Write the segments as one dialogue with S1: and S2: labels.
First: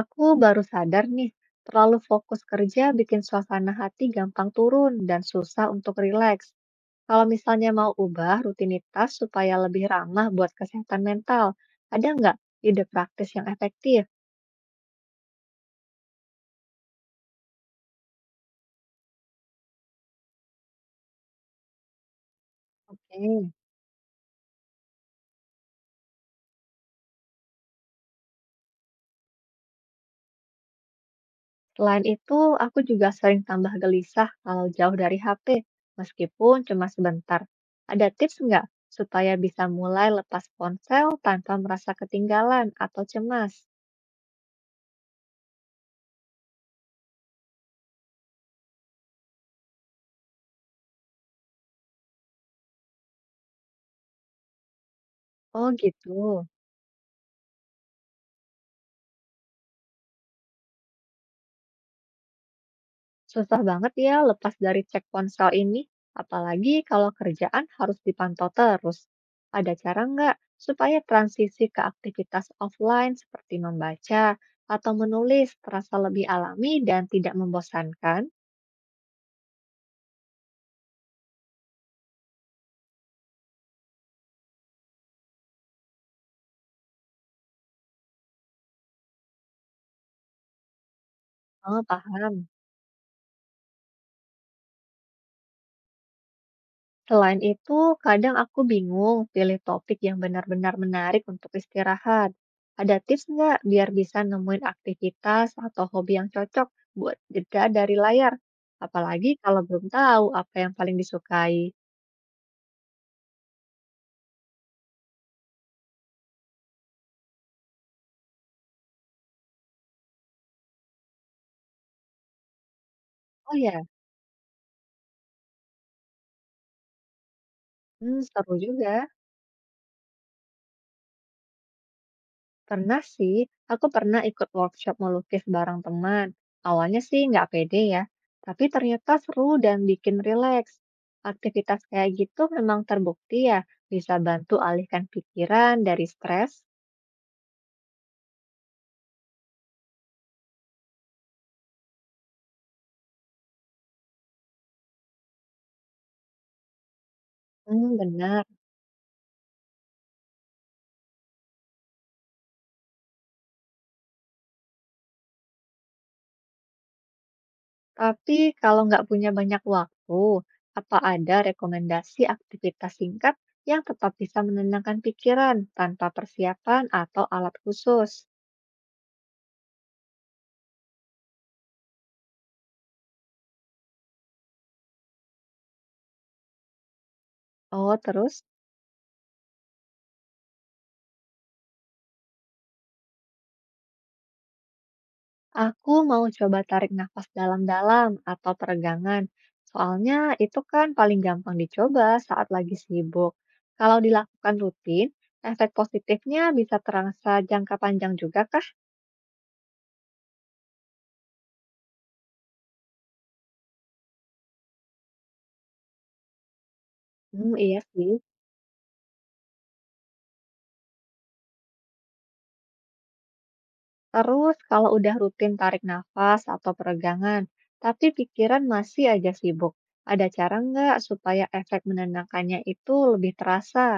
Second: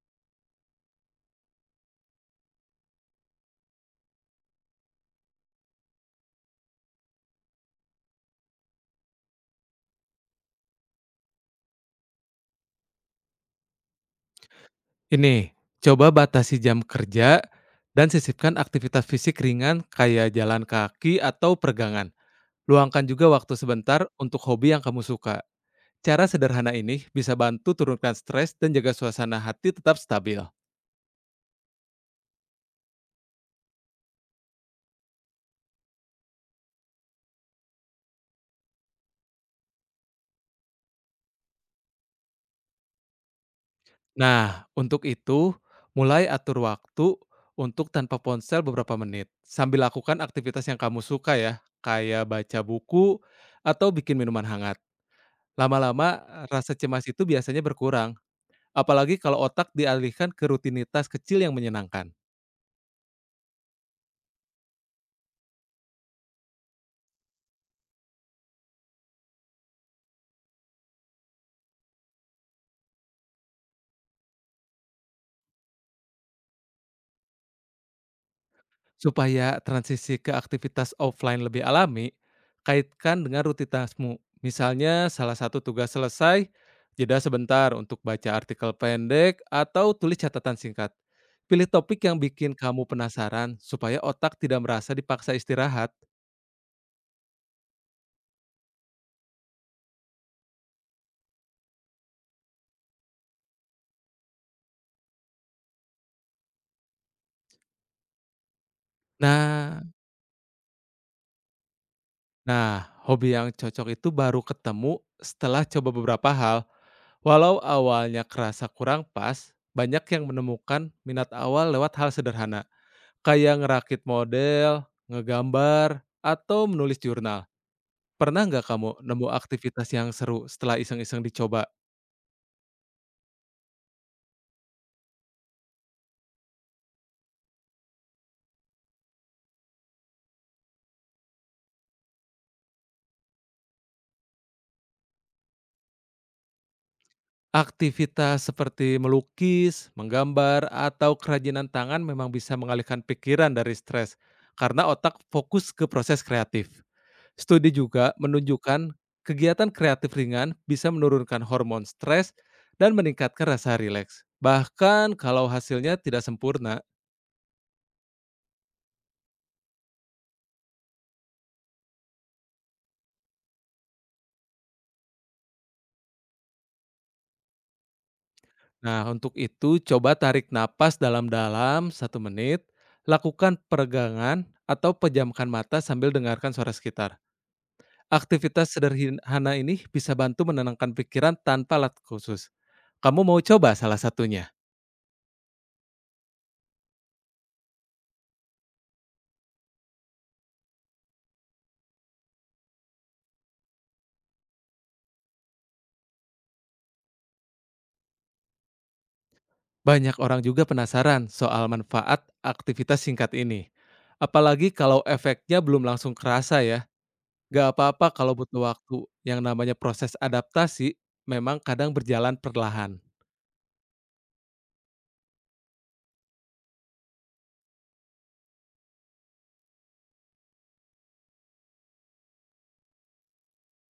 S1: Aku baru sadar nih, terlalu fokus kerja bikin suasana hati gampang turun dan susah untuk rileks. Kalau misalnya mau ubah rutinitas supaya lebih ramah buat kesehatan mental, ada nggak ide praktis yang efektif?
S2: Ini, coba batasi jam kerja dan sisipkan aktivitas fisik ringan kayak jalan kaki atau peregangan. Luangkan
S1: Oke.
S2: juga waktu sebentar untuk hobi yang kamu suka. Cara sederhana ini bisa bantu turunkan stres dan jaga suasana hati tetap stabil.
S1: Selain itu, aku juga sering tambah gelisah kalau jauh dari HP, meskipun cuma sebentar. Ada tips nggak supaya bisa mulai lepas ponsel tanpa merasa ketinggalan atau cemas?
S2: Nah, untuk itu, mulai atur waktu untuk tanpa ponsel beberapa menit, sambil lakukan aktivitas yang kamu suka ya, kayak baca buku atau bikin minuman hangat.
S1: Oh gitu.
S2: Lama-lama, rasa cemas itu biasanya berkurang. Apalagi kalau otak dialihkan ke rutinitas kecil yang menyenangkan.
S1: Susah banget ya lepas dari cek ponsel ini, apalagi kalau kerjaan harus dipantau terus. Ada cara nggak supaya transisi ke aktivitas offline seperti membaca atau menulis terasa lebih alami dan tidak membosankan?
S2: Supaya transisi ke aktivitas offline lebih alami, kaitkan dengan rutinitasmu. Misalnya salah satu tugas selesai, jeda sebentar untuk baca artikel pendek atau tulis catatan singkat. Pilih
S1: Oh,
S2: topik yang
S1: paham.
S2: bikin kamu penasaran supaya otak tidak merasa dipaksa istirahat.
S1: Selain itu, kadang aku bingung pilih topik yang benar-benar menarik untuk istirahat. Ada tips nggak biar bisa nemuin aktivitas atau hobi yang cocok buat jeda dari layar? Apalagi kalau
S2: Nah,
S1: belum tahu apa yang paling disukai.
S2: Nah, hobi yang cocok itu baru ketemu setelah coba beberapa hal. Walau awalnya kerasa kurang pas, banyak yang menemukan minat awal lewat hal sederhana,
S1: Oh
S2: kayak
S1: ya,
S2: ngerakit model, ngegambar, atau menulis jurnal.
S1: hmm,
S2: Pernah
S1: seru
S2: nggak
S1: juga.
S2: kamu nemu aktivitas yang seru setelah iseng-iseng dicoba?
S1: Pernah sih, aku pernah ikut workshop melukis bareng teman. Awalnya sih nggak pede ya, tapi ternyata seru dan bikin rileks. Aktivitas kayak gitu memang terbukti ya, bisa bantu alihkan pikiran dari stres.
S2: Aktivitas seperti melukis, menggambar, atau kerajinan tangan memang bisa mengalihkan pikiran dari stres karena otak fokus ke proses kreatif. Studi
S1: Hmm,
S2: juga
S1: benar.
S2: menunjukkan kegiatan kreatif ringan bisa menurunkan hormon stres dan meningkatkan rasa rileks, bahkan kalau hasilnya tidak sempurna.
S1: Tapi kalau nggak punya banyak waktu, apa ada rekomendasi aktivitas singkat yang tetap bisa menenangkan pikiran tanpa persiapan atau alat khusus?
S2: Nah, untuk itu coba tarik napas dalam-dalam satu menit, lakukan peregangan atau pejamkan mata sambil dengarkan suara sekitar.
S1: Oh, terus?
S2: Aktivitas sederhana ini bisa bantu menenangkan pikiran tanpa alat khusus. Kamu mau coba salah satunya?
S1: Aku mau coba tarik nafas dalam-dalam atau peregangan, soalnya itu kan paling gampang dicoba saat lagi sibuk. Kalau dilakukan rutin, efek positifnya bisa terasa jangka panjang juga kah?
S2: Banyak orang juga penasaran soal manfaat aktivitas singkat ini. Apalagi kalau efeknya belum langsung kerasa ya.
S1: Hmm,
S2: Gak
S1: iya
S2: apa-apa
S1: sih.
S2: kalau butuh waktu. Yang namanya proses adaptasi memang kadang berjalan perlahan.
S1: Terus kalau udah rutin tarik nafas atau peregangan, tapi pikiran masih aja sibuk, ada cara nggak supaya efek menenangkannya itu lebih terasa?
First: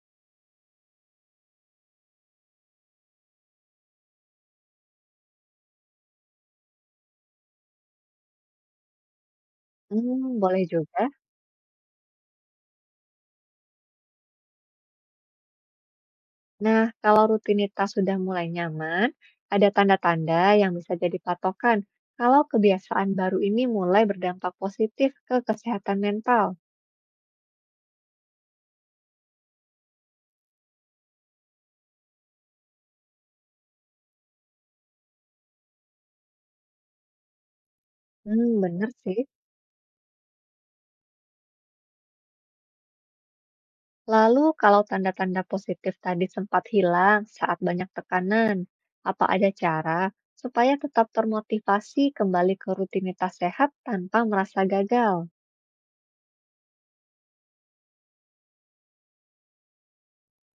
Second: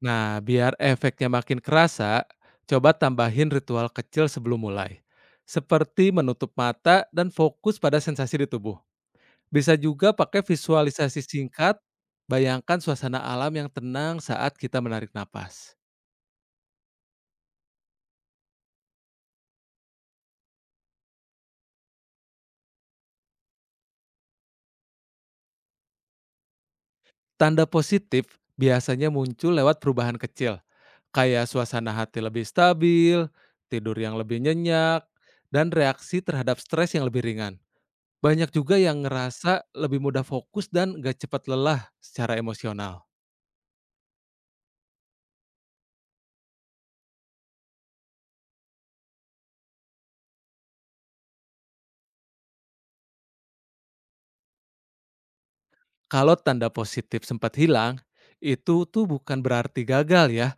S2: Nah, biar efeknya makin kerasa, coba tambahin ritual kecil sebelum mulai. Seperti menutup mata dan fokus pada sensasi di tubuh. Bisa juga
S1: Hmm,
S2: pakai
S1: boleh juga.
S2: visualisasi singkat, bayangkan suasana alam yang tenang saat kita menarik napas.
S1: Nah, kalau rutinitas sudah mulai nyaman, ada tanda-tanda yang bisa jadi patokan kalau kebiasaan baru ini mulai berdampak positif ke kesehatan mental.
S2: Tanda positif biasanya muncul lewat perubahan kecil, kayak suasana hati lebih stabil, tidur yang lebih nyenyak, dan reaksi terhadap stres yang lebih ringan. Banyak
S1: Hmm,
S2: juga
S1: bener
S2: yang
S1: sih.
S2: ngerasa lebih mudah fokus dan gak cepat lelah secara emosional.
S1: Lalu, kalau tanda-tanda positif tadi sempat hilang saat banyak tekanan, apa ada cara supaya tetap termotivasi kembali ke rutinitas sehat tanpa merasa gagal?
S2: Kalau tanda positif sempat hilang, itu tuh bukan berarti gagal ya.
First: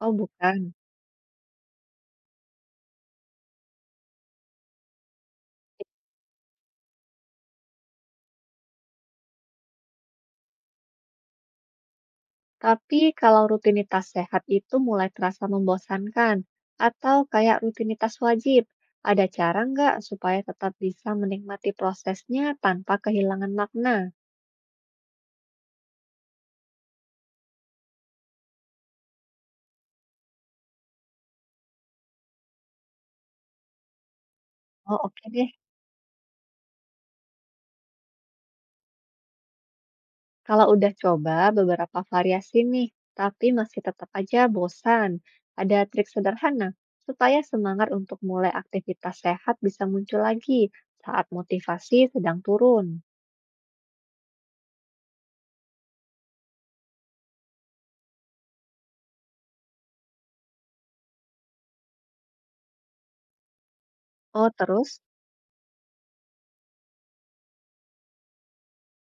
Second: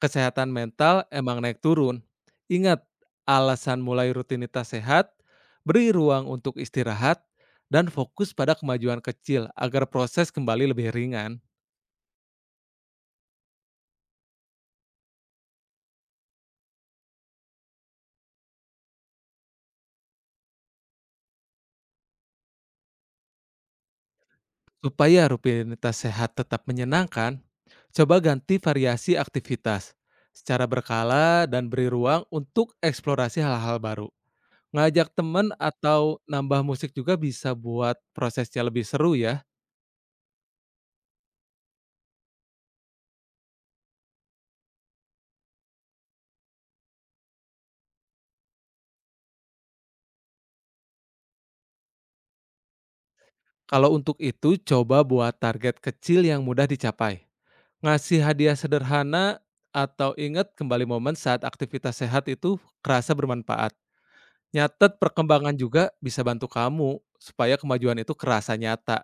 S1: Oh,
S2: Kesehatan
S1: bukan.
S2: mental emang naik turun. Ingat, alasan mulai rutinitas sehat, beri ruang untuk istirahat, dan fokus pada kemajuan kecil agar proses kembali lebih ringan.
S1: Tapi kalau rutinitas sehat itu mulai terasa membosankan atau kayak rutinitas wajib, ada cara nggak supaya tetap bisa menikmati prosesnya tanpa kehilangan makna?
S2: Supaya rutinitas sehat tetap menyenangkan, coba ganti variasi aktivitas secara berkala dan beri ruang untuk eksplorasi hal-hal baru.
S1: Oh
S2: Ngajak
S1: oke deh,
S2: temen atau nambah musik juga bisa buat prosesnya lebih seru ya.
S1: kalau udah coba beberapa variasi nih, tapi masih tetap aja bosan. Ada trik sederhana supaya semangat untuk mulai aktivitas sehat bisa muncul lagi saat motivasi sedang turun.
S2: Kalau untuk itu, coba buat target kecil yang mudah dicapai. Ngasih hadiah sederhana atau ingat kembali momen saat aktivitas sehat itu kerasa bermanfaat.
S1: Oh
S2: Nyatet
S1: terus?
S2: perkembangan juga bisa bantu kamu supaya kemajuan itu kerasa nyata.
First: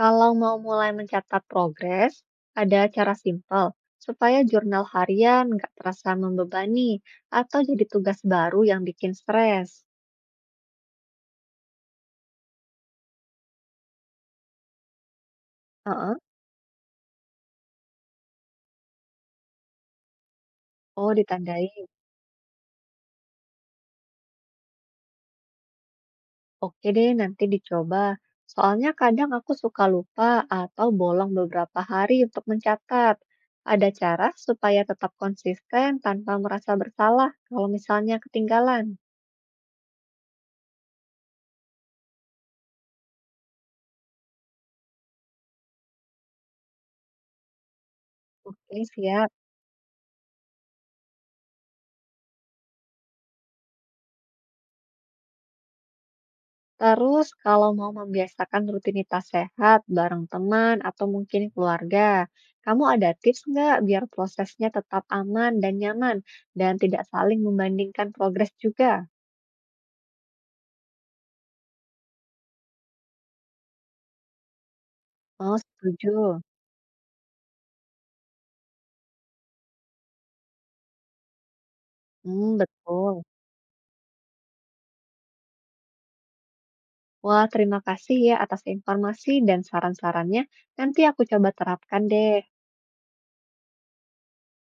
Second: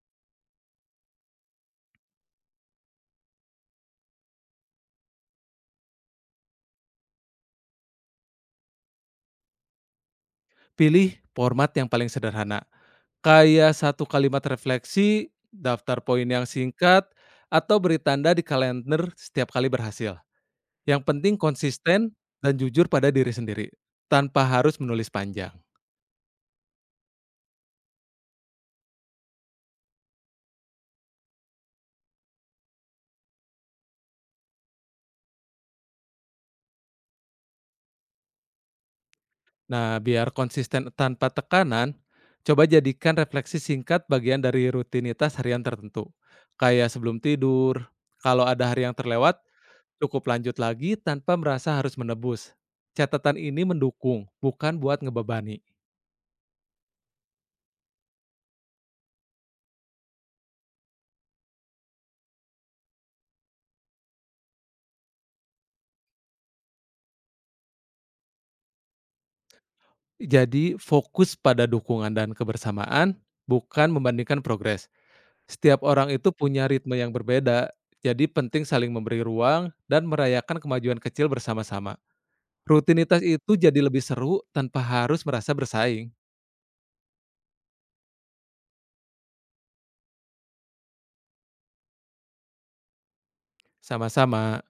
S1: Kalau mau mulai mencatat progres, ada cara simpel supaya jurnal harian nggak terasa membebani atau jadi tugas baru yang bikin stres.
S2: Pilih format yang paling sederhana. Kayak satu kalimat refleksi, daftar
S1: Heeh.
S2: poin yang singkat, atau beri tanda di kalender setiap kali berhasil. Yang
S1: Oh,
S2: penting
S1: ditandai.
S2: konsisten dan jujur pada diri sendiri, tanpa harus menulis panjang.
S1: Oke deh, nanti dicoba. Soalnya kadang aku suka lupa atau bolong beberapa hari untuk mencatat. Ada cara supaya tetap konsisten tanpa merasa bersalah kalau misalnya ketinggalan.
S2: Nah, biar konsisten tanpa tekanan, coba jadikan refleksi singkat bagian dari rutinitas harian tertentu. Kayak sebelum tidur, kalau ada
S1: Oke,
S2: hari yang
S1: siap.
S2: terlewat, cukup lanjut lagi tanpa merasa harus menebus. Catatan ini mendukung, bukan buat ngebebani.
S1: Terus, kalau mau membiasakan rutinitas sehat bareng teman atau mungkin keluarga, kamu ada tips nggak biar prosesnya tetap aman dan nyaman dan tidak saling membandingkan progres juga?
S2: Jadi fokus pada dukungan dan kebersamaan, bukan membandingkan progres.
S1: Oh,
S2: Setiap orang itu
S1: setuju.
S2: punya ritme yang berbeda, jadi penting saling memberi ruang dan merayakan kemajuan kecil bersama-sama.
S1: Hmm, betul.
S2: Rutinitas itu jadi lebih seru tanpa harus merasa bersaing.
S1: Wah, terima kasih ya atas informasi dan saran-sarannya. Nanti aku coba terapkan deh.
S2: Sama-sama.